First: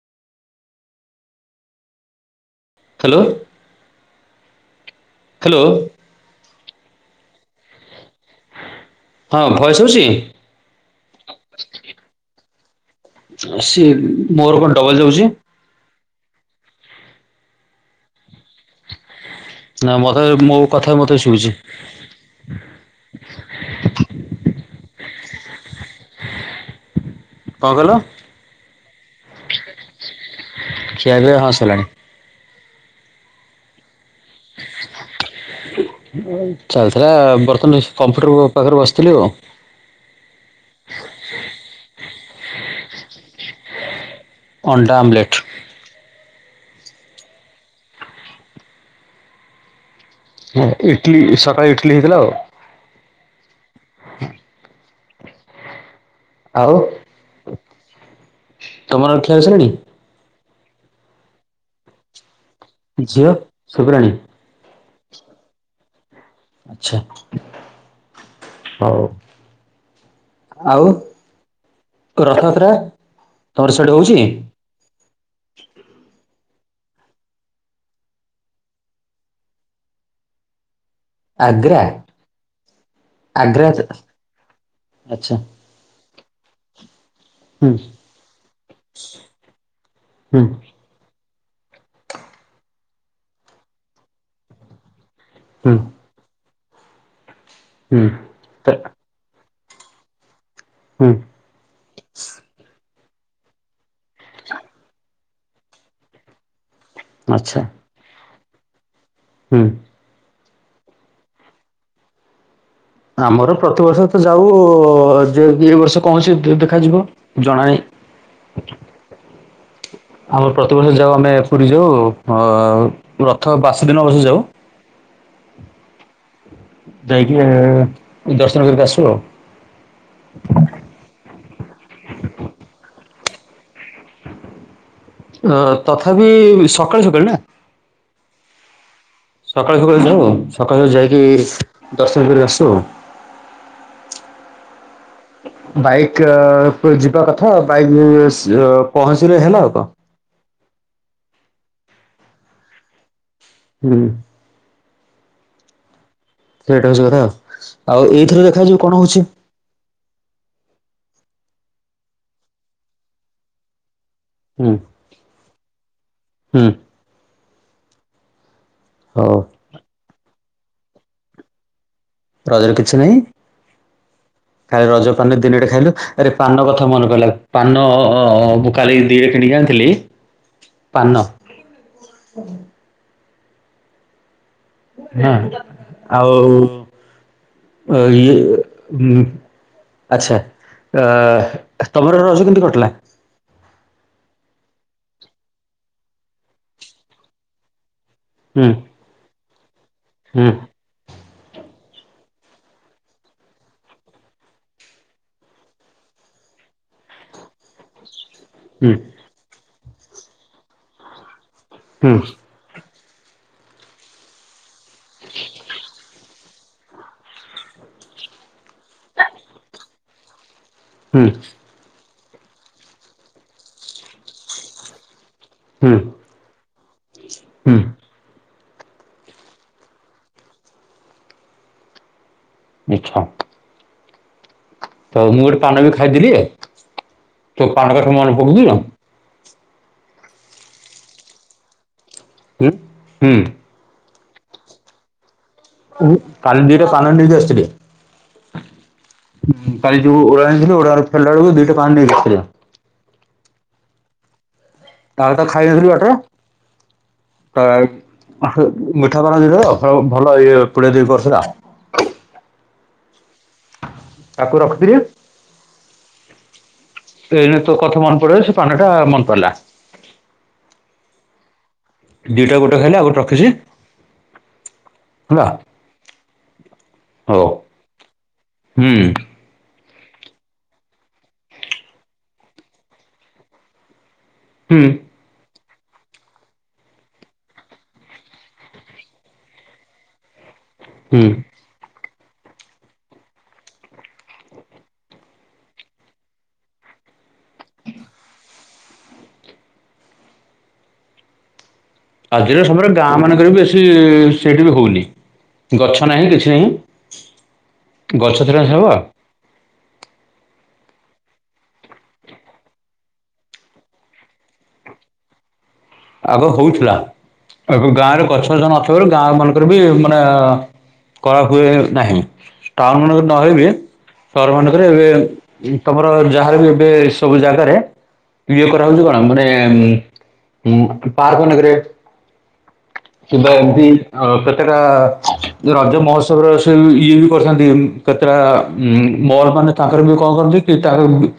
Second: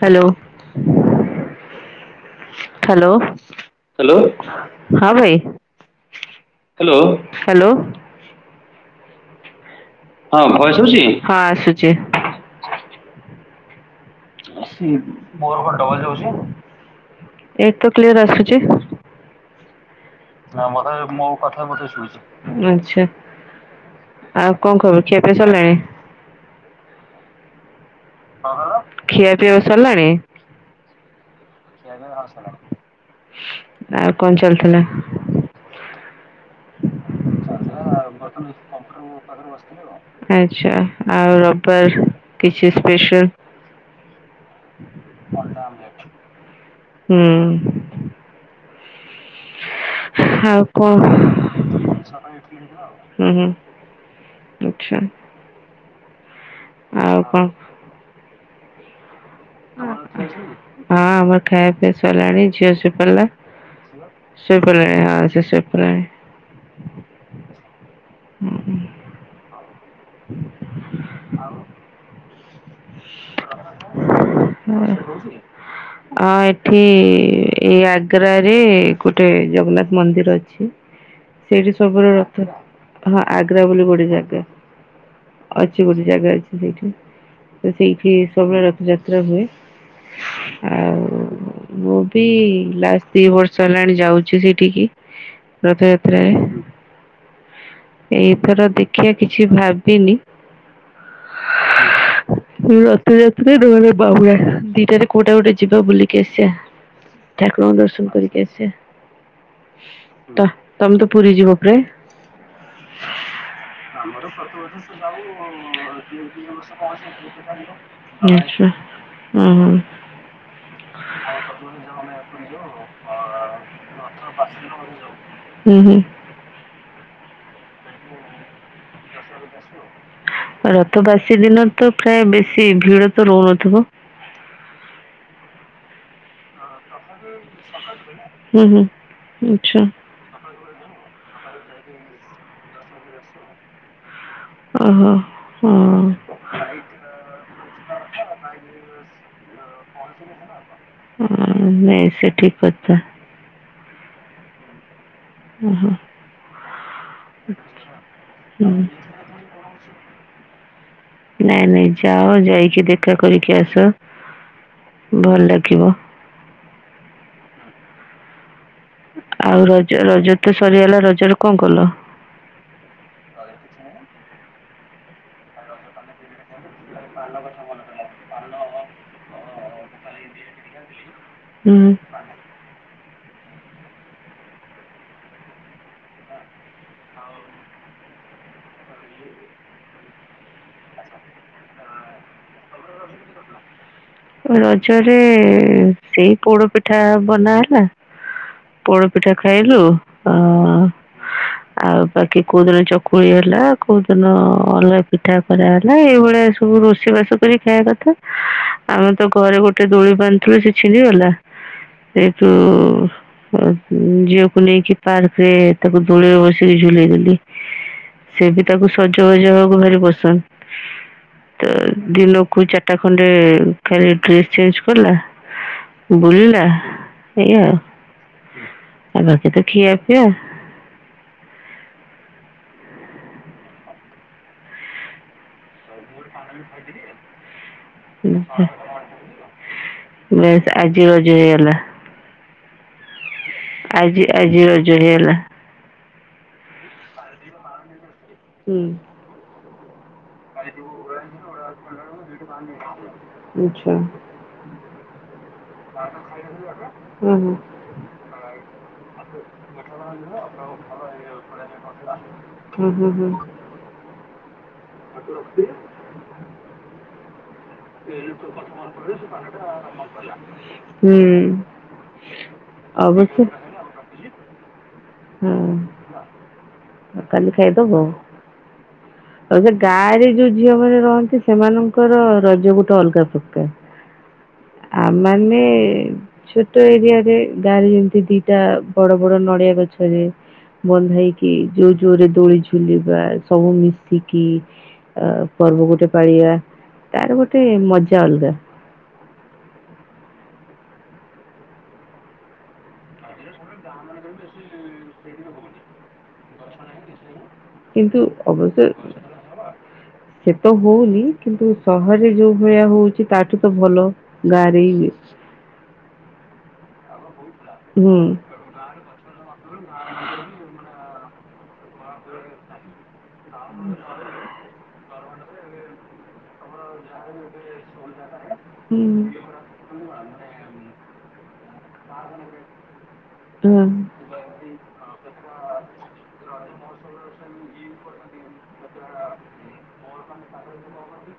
Hello hello. Hello hello ହଁ ବେ। Hello hello hello. ହଁ ଭଏସ ହଉଛି। ହଁ ଭଏସ ହୋଇଚି। ଅ ସିଏ ମୋର କଣ ଡବଲ ଯାଉଛି? ଏଇଠି ତ କ୍ଲିୟର ଆସୁଚି। [unintelligible] ହଁ ମତେ ମୋଉ କଥା ମତେ ଶୁଭୁଛି। ଆଛା ଆଉ କଂ ଖବର ଖିଆ ପିଆ ସରିଲାଣି। କଂ କଲ? ଖିଆପିଅ ସରିଲାଣି। ଖିଆପିଆ ହଁ ସଲାଣି। ଆଉ କନ୍ ଚାଲିଥିଲା? ଚାଲିଥିଲା ବର୍ତ୍ତମାନ କମ୍ପ୍ୟୁଟର ପାଖରେ ବସିଥିଲି ଆଉ। [inaudible] ଆଚ୍ଛା ଆଉ ରବିବାର କିଛି ସ୍ପେସାଲ। ଅଣ୍ଡା ଆମଲେଟ୍। [inaudible] ହୁଁ। ଇଟିଲି ସକାଳେ ଇଟିଲି ହେଇଥିଲା ଆଉ। ଉଁ ହୁଁ। [inaudible] ଚ୍ଛା। ଆଉ କଣ ତମର ଖିଆ ସଲାଣି? ହଁ ଆମର ଖାଇ ପିୟା ସରିଲାଣି ଝିଅ ଶୋପଡ଼ିଲା। ଝିଅ ଶୁଭିଲାଣି ଶୋଇପଡ଼ିଲାଣି ହଁ ସେ ଶୋଇପଲାଣି। ଆଚ୍ଛା ହଉ ଆଉ ରଥଯାତ୍ରା ତମର ସେଠି ହଉଛି? ହଁ। ହଁ ଏଠି ଏଇ ଆଗ୍ରାରେ ଗୋଟେ ଜଗନ୍ନାଥ ମନ୍ଦିର ଅଛି। ସେଇଠି ଆଗ୍ରା ସବୁର ରଥ ହଁ ଆଗ୍ରା ବୋଲି ଗୋଟେ ଜାଗା। ଆଚ୍ଛା ଅଛି ଗୋଟେ ଜାଗା ଅଛି ସେଇଠି। ତ ହୁଁ ସେଇଠି ସବୁବେଳେ ରଥଯାତ୍ରା ହୁଏ। ହୁଁ ଆଉ ମୁଁ ବି ଲାଷ୍ଟ ଦି ବର୍ଷ ହେଲାଣି ଯାଉଛି ସେଇଠିକି। ହୁଁ ରଥଯାତ୍ରାରେ ହୁଁ ଏଇଥର ଦେଖିଆ କିଛି ଭାବିନି। ହୁଁ ଏ ରଥଯାତ୍ରା ନହେଲେ ବାହୁଡ଼ା ଦିଟାରେ କୋଉଟା ଗୋଟେ ଯିବା ବୁଲିକି ଆସିଆ। ଆଚ୍ଛା ଠାକୁରଙ୍କ ଦର୍ଶନ କରିିକି ଆସିବା। ହୁଁ ତ ତମେ ତ ପୁରୀ ଯିବ ପ୍ରାୟ। ଆମର ପ୍ରତିବର୍ଷ ତ ଯାଉ ଯୋ-ଦିବର୍ଷ କୌଣସି ଦେ-ଦେଖାଯିବ ଜଣାଇ ଆଚ୍ଛା ହୁଁ ହୁଁ ଆମର ପ୍ରତିବର୍ଷ ଯାଉ ଆମେ ପୁରୀ ଯାଉ ରଥ ବାସି ଦିନ ବର୍ଷ ଯାଉ ହୁଁ ହୁଁ ଯାଇକି ଏ ଦର୍ଶନ କରିକି ଆସୁ ଆଉ ରଥ ବାସି ଦିନ ତ ପ୍ରାୟ ବେଶୀ ଭିଡ ତ ରହୁନଥିବ। ଅ ତଥାପି ସକାଳୁ ସକାଳୁ ନା? [inaudible] ହୁଁ ହୁଁ। ସକାଳୁ ଆଚ୍ଛା ସକାଳୁ ଯାଇ ହବ ସକାଳୁ ସକାଳୁ ଯାଇକି ଦର୍ଶନ କରିଆସୁ। ଓହୋ ହଁ ବାଇକ ତା ପରେ ଯିବା କଥା ବାଇକ୍ ରେ ସ୍ ପହଞ୍ଚିଲେ ହେଲା ଆଉ କଣ? ହଁ ନାଇ ସେ ଠିକ କଥା। ହୁଁ ଓହୋ ସେଇଟା ହଉଛି କଥା ଆଉ ଏଇଥିରେ ଦେଖାଯିବ ହୁଁ କଣ ହଉଛି? ନାଇଁ ନାଇଁ ଯାଅ ଯାଇକି ଦେଖା କରିକି ଆସ ହୁଁ ଭଲ ଲାଗିବ। ହୁଁ ହଉ ଆଉ ରଜ ରଜ ତ ସରିଗଲା ରଜ ରେ କଣ କଲ? ରଜରେ କିଛି ନାହିଁ ଖାଲି ରଜ ପାନ ଦିନଟେ ଖାଇଲୁ। ଆରେ ପାନ କଥା ମନେ ପଇଲା ପାନ-ଅ-ଅ ମୁଁ କାଲି ଦିଟା କିଣିକି ଆଣିଥିଲି ପାନ। ହୁଁ [inaudible] ହଁ ଆଉ ଇଏ ଆଚ୍ଛା। ଆ ତମର ରଜ କେମିତି କଟିଲା? ରଜରେ ସେଇ ପୋଡ ପିଠା ବନା ହେଲା। ହୁଁ ପୋଡପିଠା ଖାଇଲୁ ଆ ହୁଁ ଆଉ ବାକି କୋଉ ଦିନ ଚକୁଳି ହେଲା କୋଉ ଦିନ ଅଲଗା ପିଠା କରା ହେଲା ଏଇଭଳିଆ ସବୁ ରୋଷେଇ ବାସ କରି ଖାଇବା କଥ। ହୁଁ ତ ଘରେ ଗୋଟେ ଦୋଳି ବାନ୍ଧଥିଲୁ ସେ ଛିଡିିଗଲା ହୁଁ ସେ ତୁ ଝିଅକୁ ନେଇକି ପାର୍କ ରେ ତାକୁ ଦୋଳେଇ ବସେଇ ଠିକ୍ ଝୁଲେଇ ଦେଲି ସେ ବି ତାକୁ ସଜବାଜ ହବାକୁ ଭାରି ପସନ୍ଦ। ହୁଁ। ତ ଦିନକୁ ଚାଟା ଖଣ୍ଡେ ଫେରେ ଡ୍ରେସ୍ ଚେଞ୍ଜ କଲା ହୁଁ। ବୁଲିଲା, ଏଇ ଆଉ ହୁଁ ଆଉ ବାକି ତ ଠୀଆ ପିଆ। ମିଛ। ତ ମୁଁ ଗୋଟେ ପାନ ବି ଖାଇଦେଲିି ତୋ ପାନ କଥା ମନେ ପକେଇକି। ବେଶ ଆଜି ରଜ ହେଇଗଲା। ଉଁ ହୁଁ। ଆଜି ଆଜି ହେଇଗଲା। ଉଁ କାଲି ଦିଟା ପାନ ନେଇକି ଆସିଥିଲି। ଉଁ। କାଲି ଯୋଉ ଓଳା ଆଣିଥିଲି, ଓଡା ରୁ ଫେରିଲା ବେଳକୁ ଦିଟା ପାନ୍ ନେଇଆସିଥିଲା। [unintelligible] ଆଚ୍ଛା। ଆଉ ତ ଖାଇ ନଥିଲୁ ବାଟରେ ହଁ ହଁ ତ ଏ ହେ ମିଠା ପାନ ଦେଇଥିଲା ତ, ଭଲ ଇଏ ପୁଡ଼ିଆ ଦେଇ କରି ଥିଲା। ହୁ ହୁ ହୁ। ତାକୁ ରଖି ପରିବେ? ରଖୁଛି। ଏଇନେ ତୋ କଥା ମନେ ପଡିଗଲା ସେ ପାନ ଟା ମନ ପଡିଲା। ହୁଁ ଦିଟା ଗୋଟେ ହେଲା ଆଉ ଗୋଟେ ଅବଶ୍ୟ ରଖିଛି। ହେଲା ହଉ ହୁଁକାଲି ଖାଇଦବ ହୁଁ ଆଉ ଯିଏ ଗାଁ ରେ ଯୋଉ ଝିଅ ମାନେ ରହନ୍ତି ସେମାନଙ୍କର ରଜ ଗୋଟେ ଅଲଗା ପ୍ରକାର। ହୁଁ ଆ ମାନେ ଛୋଟ ଏରିଆ ରେ ଗାଁରେ ଯେମିତି ଦିଟା ବଡ ବଡ ନଡିଆ ଗଛ। ରେ ହୁଁ ବନ୍ଧାଇକି ଯୋଉ ଜୋରେ ଦୋଳି ଝୁଲିବା ସବୁ ମିଶିକି ଆଉ ପର୍ବ ଗୋଟିଏ ପାଳିବା ତାର ଗୋଟିଏ ମଜା ଅଲଗା। ଆଜିର ସମୟରେ ଗାଁ ମାନଙ୍କରେ ବି ବେଶୀ, ସେଇଠି ବି ହଉନି। ଗଛ ନାହିଁ କିଛି ନାହିଁ। କିନ୍ତୁ ଗଛ ଥିଲେ ସିନା ଅବଶ୍ୟ ହବ ଶୀତ ହଉନି କିନ୍ତୁ ସହରରେ ଯୋଉ ଭଳିଆ ହଉଛି ତାଠୁ ତ ଭଲ ଗାଁରେ ହି ଆଗରୁ ହଉଥିଲା ଏବେ ହୁଏ। ଗାଁରେ ଗଛ ଯମା ନ ତାପରେ ବି ଗାଁ ମାନଙ୍କରେ ବି ମାନେ କଳା ହୁଏ ନାହିଁ। ଟାଉନ୍ ମାନଙ୍କରେ ସବୁ ନହେଇକି ସହର ମାନଙ୍କରେ ଏବେ ଏଇ ତମର ଯାହାର ବି ଏବେ ସବୁ ଜାଗାରେ ଇଏ କରାହଉଛି ହୁଁ କଣ ମାନେ ଉଁ ହୁଁ ହୁଁ ପାର୍କ ମାନଙ୍କରେ କେବଳ ହୁଁ ହୁଏଇ ଆଉ କେତେଟା ରଜ ମହୋତ୍ସବ ରେ ସେଇ ଇଏ ବି କରିଥାନ୍ତି କେତେଟା ଉଁ ମୋର ମାନେ ତାଙ୍କର ବି କଣ କରନ୍ତି ପିଠା କରନ୍ତି।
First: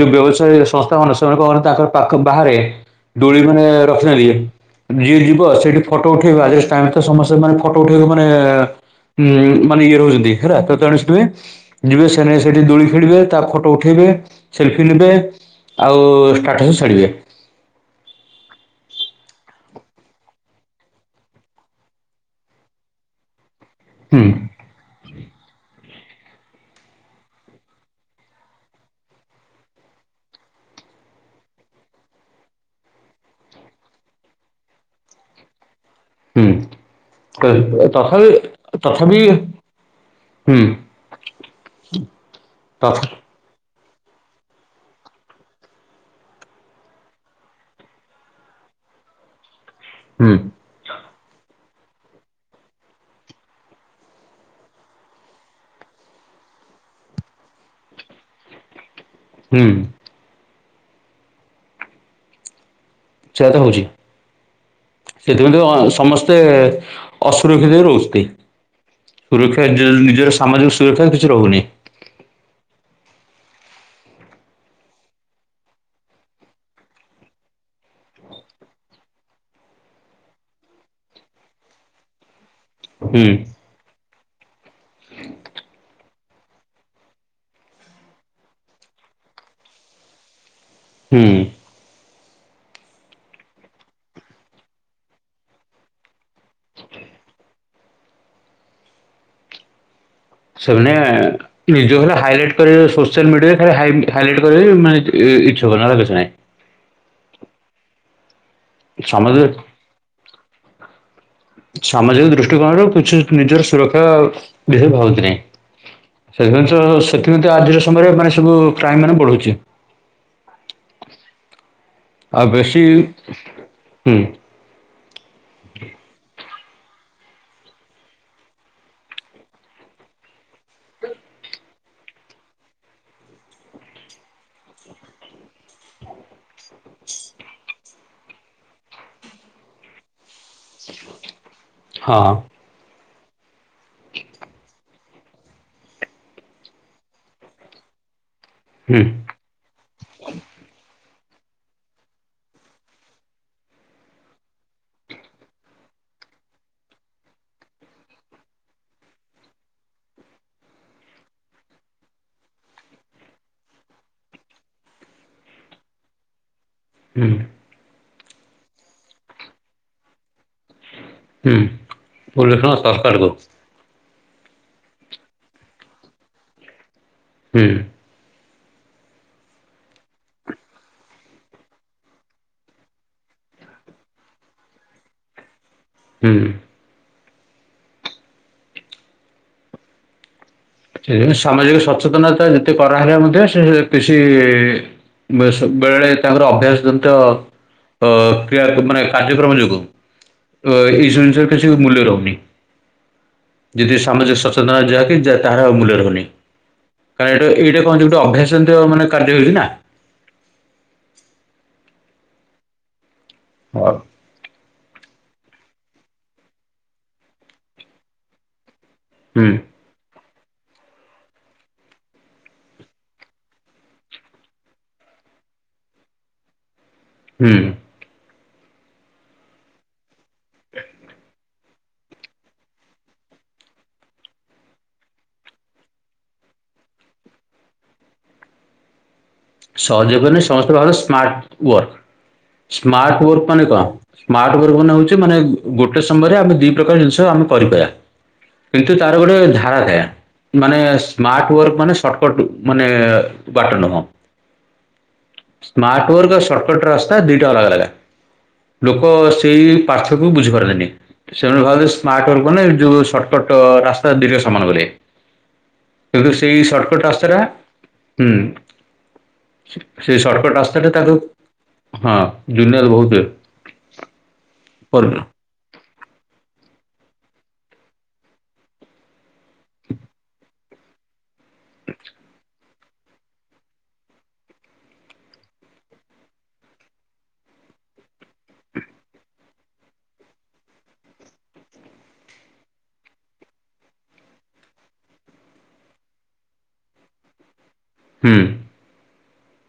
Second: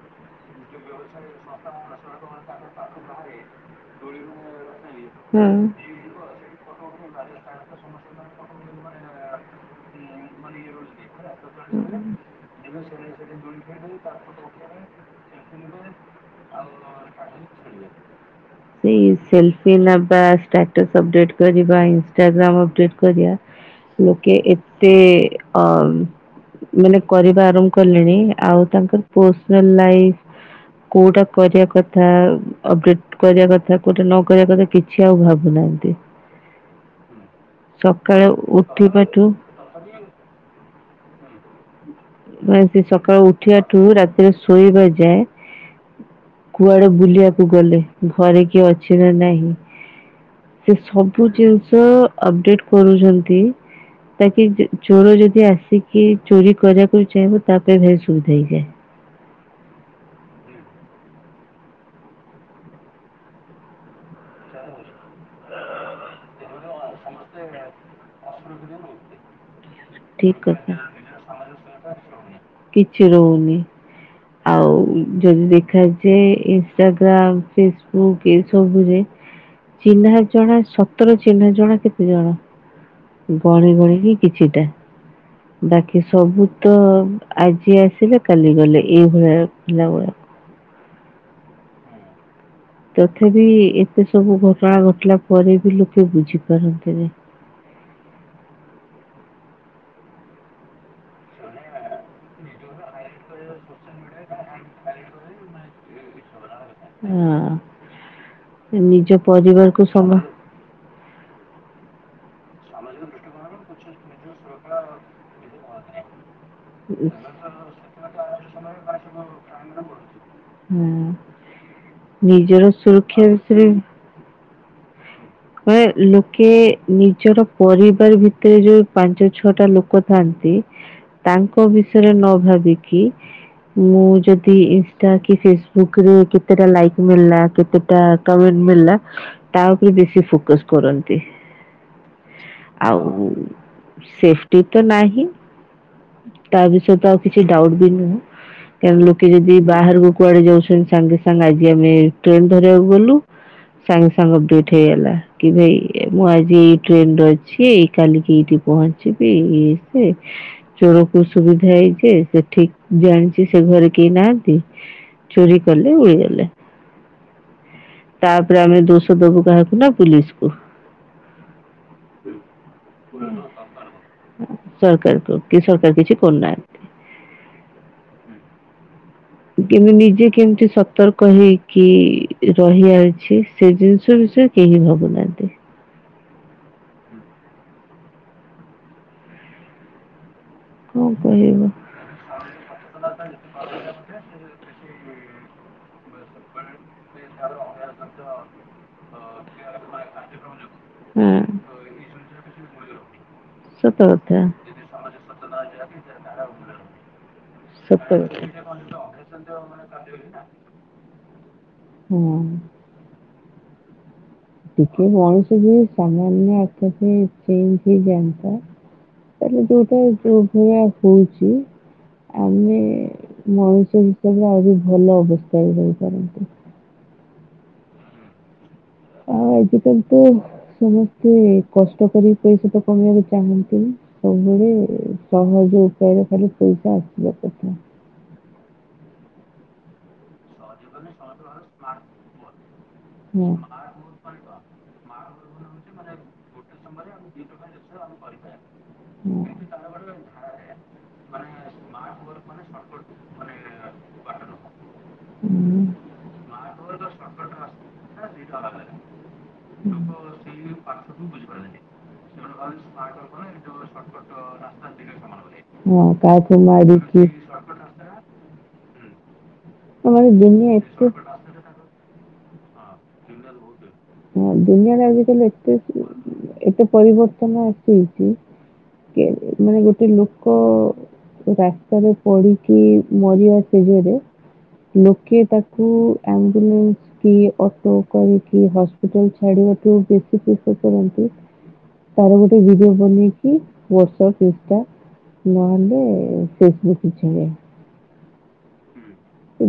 ଯେଉଁ ବ୍ୟବସାୟୀର ସଂସ୍ଥାମାନ ସେମାନଙ୍କ ତାଙ୍କ ପାଖ ବାହାରେ। ଦୋଳି ମାନେ ରଖିନାହାନ୍ତି କେହି ଯିଏ ଯିବ ସେଇଠି ହଁ ଫଟୋ ଉଠେଇବା ଆଜି ଟାଇମ୍ ତ ସମସ୍ତେ ମାନେ ଫଟୋ ଉଠେଇବେ ମାନେ ଉଁ ମାନେ ଇଏ ରହୁଛନ୍ତି ହେଲା ତ କଣ ଶିଖିବେ ହଁ ଯିବା ସଙ୍ଗେସ ସେଠି ଦୋଳି ଖେଳିବେ ତା ଫଟୋ ଉଠେଇବେ ସେଲଫି ନେବେ ଆଉ ଷ୍ଟାଟସ୍ ଛାଡିବେ। ଏଇ ସେଲଫି ନବା ଷ୍ଟାଟସ୍ ଅପ୍ ଡେଟ୍ କରିବା ଇନଷ୍ଟାଗ୍ରାମ୍ ଅପ୍ ଡେଟ୍ କରିବା। ହୁଁ ଲୋକେ ଏତେ ଅ ମାନେ କରି ସାର୍ଙ୍କୁ କଲିଣି ଆଉ ତାଙ୍କର ପୋଷନାଲ ଲାଇଫ। କୋଉଟା କରିବା କଥା ଆ ଅପଡେଟ କରିବା କଥା କୋଉଟା ନ କରିବା କଥା କିଛି ଆଉ ଭାବୁନାହାନ୍ତି। ହୁଁ ସକାଳେ ତଥାବି ତଥାବି ଉଠିବାଠୁ ହୁଁ। ମୁଁ ଏମତି ତଥ ସକାଳୁ ଉଠିିବା ଠୁ ରାତିରେ ଶୋଇବା ଯାଏ କୁଆଡେ ବୁଲିବାକୁ ଗଲେ ଘରେ କିଏ ଅଛି ନା ନାହିଁ। ହୁଁ। ସେ ସବୁ ଜିନିଷ ଅପଡେଟ କରୁଚନ୍ତି। ତାକି ଚୋର ଯଦି ଆସିକି ଚୋରି କରିବାକୁ ଚାହିଁବ ତାପାଇଁ ଭାରି ସୁବିଧା ହେଇଯାଏ। ହୁଁ। ସେୟାତ ହଉଚି। ଆ। ସେଥିପାଇଁ ତ ସମସ୍ତେ ଅସୁରକ୍ଷିତରେ ରହୁଚନ୍ତି। ସୁରକ୍ଷା ନିଜର ଠିକ୍ କଥା ସାମାଜିକ ସୁରକ୍ଷା କିଛି ରହୁନି। କିଛି ରହୁନି। ଆଉ ଯଦି ଦେଖାଯାଏ ଇନଷ୍ଟାଗ୍ରାମ ଫେସବୁକ୍ ଏସବୁରେ ଚିହ୍ନା ଜଣା ସତର ଚିହ୍ନା ଜଣା କେତେ ଜଣ। ହୁଁ ଗଣି ଗଣି କି କିଛିଟା। [inaudible] ବାକି ସବୁ ତ ଆଜି ଆସିଲେ କାଲି ଗଲେ ଏଇଭଳିଆ ପିଲା ଗୁରା। ହୁଁ। ତଥାବି ଏତେ ସବୁ ଘଟଣା ଘଟିଲା ପରେ ବି ଲୋକେ ବୁଝିପାରନ୍ତିନି। [unintelligible] ନିଜ ଘରେ ହାଇଲାଇଟ୍ କରି ସୋସିଆଲ ମିଡିଆରେ ଖାଲି ହାଇଲାଇଟ୍ କରେ ମାନେ ଇଛୁକ ନହେଲେ କିଛି ନାଇଁ। ହଁ ନିଜ ସମାଜ ପରିବାରକୁୁ ସମ [inaudible] ସାମାଜିକ ଦୃଷ୍ଟିକୋଣରୁ କିଛି ନିଜର ସୁରକ୍ଷା [unintelligible] ଭାବନ୍ତି ନାହିଁ। ସେଥିପାଇଁ ତ ହୁଁ ସେଥିର ତ ଆଜିର ସମୟରେ ମାନେ ସବୁ କ୍ରାଇମ ମାନେ ବଢୁଛି। ହୁଁ ଆଉ ନିଜର ବେଶୀ ସୁରକ୍ଷା ବିଷୟରେ ହୁଁ। [unintelligible] ଲୋକେ ନିଜର ପରିବାର ଭିତରେ ଯୋଉ ପାଞ୍ଚ ଛଅ ଟା ଲୋକ ଥାଆନ୍ତି ତାଙ୍କ ବିଷୟରେ ନ ଭାବିକି ମୁଁ ଯଦି ଇନଷ୍ଟା କି ଫେସବୁକ ରେ କେତେଟା ଲାଇକ୍ ମିଳିଲା କେତେ ଟା କମେଣ୍ଟ ମିଳିଲା ତା ଉପରେ ବେଶୀ ଫୋକସ କରନ୍ତି। ହଁ। ଆଉ ସେଟିତ ନାହିଁ। ତାବିଷୟତ ଆଉ କିଛି ଡାଉଟୁବି ନୁହଁ ହୁଁ କାରଣ ଲୋକେ ଯଦି ବାହାରକୁ କୁଆଡ଼େ ଯାଉଛନ୍ତି ସାଙ୍ଗେ ସାଙ୍ଗେ ଆଜି ଆମେ ଟ୍ରେନ୍ ଧରିବାକୁ ଗଲୁ। ସାଙ୍ଗେ ସାଙ୍ଗ ଡୁଟ୍ ହେଇଗଲା। କିଭାଇ ମୁଆଜି ଏଇ ଟ୍ରେନରେ ଅଛି କାଲିକି ଏଇଠି ପହଞ୍ଚିବି ଇଏ ସିଏ ଚୋରକୁ ସୁବୁଥାଏଯେ ସେଠିକ୍ ଜାଣିଚି ସେଘରେ କେହି ନାହାନ୍ତି। ଚୋରି କଲେ ଉଡ଼ିଗଲେ। ହୁଁ। ତାପରେ ଆମେ ଦୋଷ ଦବୁ କାହାକୁନା ପୁଲିସିକୁୁ। ହୁଁ ପୁଲିସ୍ କଣ ସରକାର ଦୋଉ। ହୁଁ ସରକାର ଦୋଉ କିସରକାର କିଛି କରୁନାହାନ୍ତି। ହୁଁ। [unintelligible] ନିଜେ କେମିତି ସତର୍କ ହେଇକି ରହିଆଛି ସେ ଜିନିଷ ବିଷୟ କେହି ଭାବୁନା ହୁଁ। କଣ ସେ କହିବ ସାମାଜିକ ସଥ ସଚେତନତା ଯେତେ କରାହେଲେ ମଧ୍ୟ ସେ କିଛି ବେସ୍ ବେଳେବେଳେ ତାଙ୍କର ଅଭ୍ୟାସ ତ କ୍ରୟା ମାନେ କାର୍ଯ୍ୟକ୍ରମ ଯୋଗୁ ଏଇସବୁ ହଁ ଜିନିଷରେ କିଛି ମୂଲ୍ୟ ରହୁନି ଯଦି ସତ କଥା ସାମାଜିକ ସଚେତନ ଯାହାକି ତାହାର ଆଉ ମୂଲ୍ୟ ରହୁନିଁ କାରଣ ଏଇଟା ଏଇଟା କହନ୍ତି ଗୋଟେ ଅଭ୍ୟାସନ୍ତ ମାନେ କାର୍ଯ୍ୟ ହେଉଚିନା। ହୁଁ। ହଁ ଟିକେ ମଣିଷ ଯେଦି ସାମନ୍ୟ [unintelligible] ଚେଞ୍ଜ ହେଇଯନ୍ତା। ତାପରେ ହୁଁ ଯୋଉଟା ଯୋଉ ଭଳିୟଆ ହଉଚି ଆମେ ମଣିଷ ହିସାବରେ ଆହୁରି ଭଲ ଅବସ୍ଥାରେ ରହିପାରନ୍ତେ। ହୁଁ। ଆଉ ଆଜିିକାଲିତ ସମସ୍ତେ କଷ୍ଟ କରି ପଇସାଟା କମେଇବାକୁ ଚାହାଁନ୍ତିନି। ସବୁଳେ ସହଜ ଉପାୟରେ ଖାଲି ପଇସା ଆସିବା କଥା। ସହଯୋଗ ମାନେ ସମସ୍ତେ ଭଲ ସ୍ମାର୍ଟ ୱାର୍କ ସ୍ମାର୍ଟ ୱକ ହଁ। ମାନେ କଣ? ସ୍ମାର୍ଟ ବର୍ଗ ମାନେ ହଉଚି ମାନେ ଗୋଟେ ସମୟରେ ଆମେ ଦି ପ୍ରକାର ଜିନିଷ ଆମେ କରିପାରିବା। କିନ୍ତୁ ତାର ଗୋଟେ ହଁ। ଧାରା ଥାଏ। ମାନେ ସ୍ମାର୍ଟ ୱାର୍କ ମାନେ ସର୍ଟକଟ ମାନେ ବାଟ ନୁହଁ। ସ୍ମାର୍ଟ ହୁଁ ୱର୍କ ଆଉ ସର୍ଟକଟ ରାସ୍ତା ଦିଟା ଅଲଗା ଅଲଗା [unintelligible] ଲୋକ ସେଇ ପାର୍ଥକୁ ବୁଝିପାରନ୍ତିନି ସେମାନେ ଭାବନ୍ତି ସ୍ମାର୍ଟ ୱର୍ଗ ମାନେ ଯୋଉ ସର୍ ରାତା ଦିଟା ସମାନ ବୋଲି ହଁ କିନ୍ତୁ କାହାକୁ ସେଇ ସର୍ଟକଟ୍ ମାରିକି ରାସ୍ତା ହୁଁ। ସେଇ ଆମର ସର୍ଟକଟ ଦୁନିଆ ରାସ୍ତାଟାରେ ଏତେ ତାକୁ ହଁ ଜୁନଆଲ ବହୁତ୍ ହଁ ଦୁନିଆରେ ଆଜିିକାଲି ଏତେ ଏତେ ପରିବର୍ତ୍ତନ ଆସୁଚି କେ ମାନେ ଗୋଟେ ଲୋକ ରାସ୍ତାରେ ପଡ଼ି କି ମରିବା ସେଜରେ ଲୋକେ ତାକୁ ଆମ୍ବୁଲାନ୍ସ କିଅଟୋ କରିକି ହସ୍ପି ହସ୍ପିଟାଲ୍ ଛାଡ଼ିବା ପାଇଁ ବେଶୀ ଚେଷ୍ଟା କରନ୍ତି। ତାର ଗୋଟେ ଭିଡିଓ ବନେଇକି ହ୍ୱାଟସପ୍ ଇନେଷ୍ଟ୍ ନହେଲେ ଫେସବୁକ୍ କିଛି ନୁହେଁ। ହୁଁ।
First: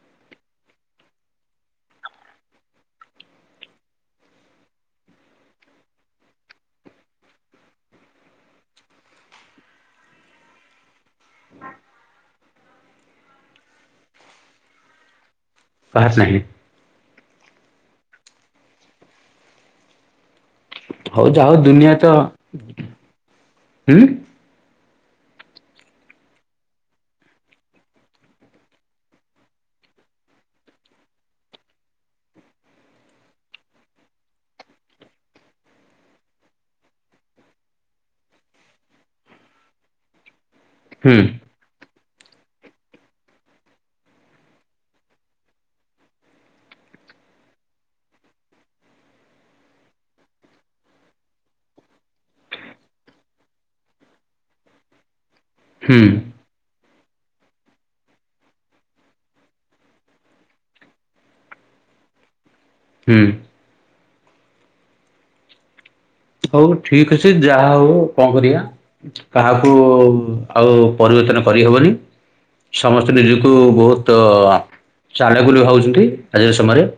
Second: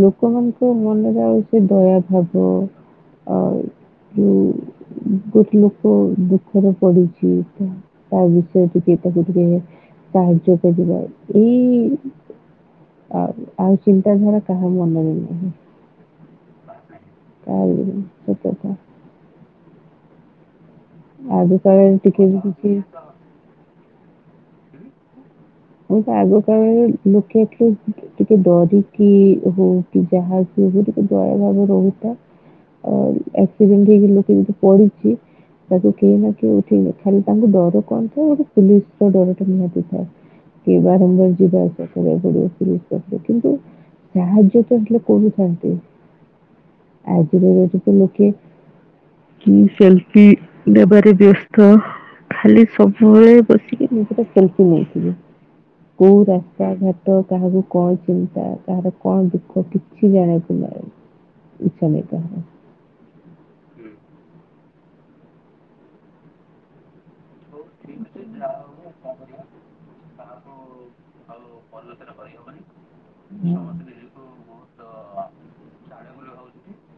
ଲୋକମାନଙ୍କ ମନରେ ଆଉ ସେଦୟା ଭାବ ଆଉ ଯଉ ଗୋଟେ ଲୋକ ଦୁଃଖରେ ପଡିଛି ଏଠି ତା ବିଷୟରେ ଟିକେ ତାକୁ ଟିକେ ସାହାଯ୍ୟ କରିଦବା ଏଇ ଆଉ ଆଉ ଚିନ୍ତାଧାରା କାହା ମନରେବି ନାହିଁ। ପାହଚ ନାହିଁ। [unintelligible] ହଉ ଯା ହଉ ଆଗ ଦୁନିଆ କାଳରେ ତ ଟିକେ ବି କିଛି ହୁଁ? ମୁଁ ତ ଆଗ କାଳରେ [unintelligible] ଟିକେ ଡରିକି ହଉ କି ଯାହା କି ହଉ ଟିକେ ଦୟା ଭାବ ରହୁ ଅ ଆକ୍ସିଡେଣ୍ଟ ହେଇକି ଲୋକେ ଯଦି ପଡ଼ିଛି ତାକୁ କେହି ନା କିଏ ଉଠେଇବେ। ଖାଲି ତାଙ୍କୁ ଡର କଣ ଥାଏ ଗୋଟେ ପୋଲିସ ର ଡର ଟା ନିହାତି ଥାଏ। କି ହୁଁ ବାରମ୍ବାର ଯିବା [unintelligible] କିନ୍ତୁ ସାହାଯ୍ୟ ତ [unintelligible] କରୁଥାନ୍ତି। ଆଜିର [unintelligible] ତ ଲୋକେ କି ସେଲ୍ଫି ନେବା ରେ ବ୍ୟସ୍ତ। ଖାଲି ସବୁବେଳେ ବସିକି ମୁଁ [unintelligible] ହୁଁ କୋଉ ରାସ୍ତାଘା କାହାକୁ କଣ ଚିନ୍ତା, କାହାର କଣ ଦୁଃଖ କିଛି ଜାଣିବାକୁ ନାହିଁ। ଇଚ୍ଛା ନାହିଁ କାହାର। ହୁଁ। ହଉ ଠିକ୍ ଅଛି ଯାହା ହଉ କଣ କରିବା। କାହାକୁ ଆଉ ପରିବର୍ତ୍ତନ କରିହବନି। ସମସ୍ତେ ନିଜକୁ ବହୁତ ତ ଚାଲାକ୍ ବୋଲିୁ ବୋଲି ଭାବୁଛନ୍ତି ଆଜିର ସମୟରେ।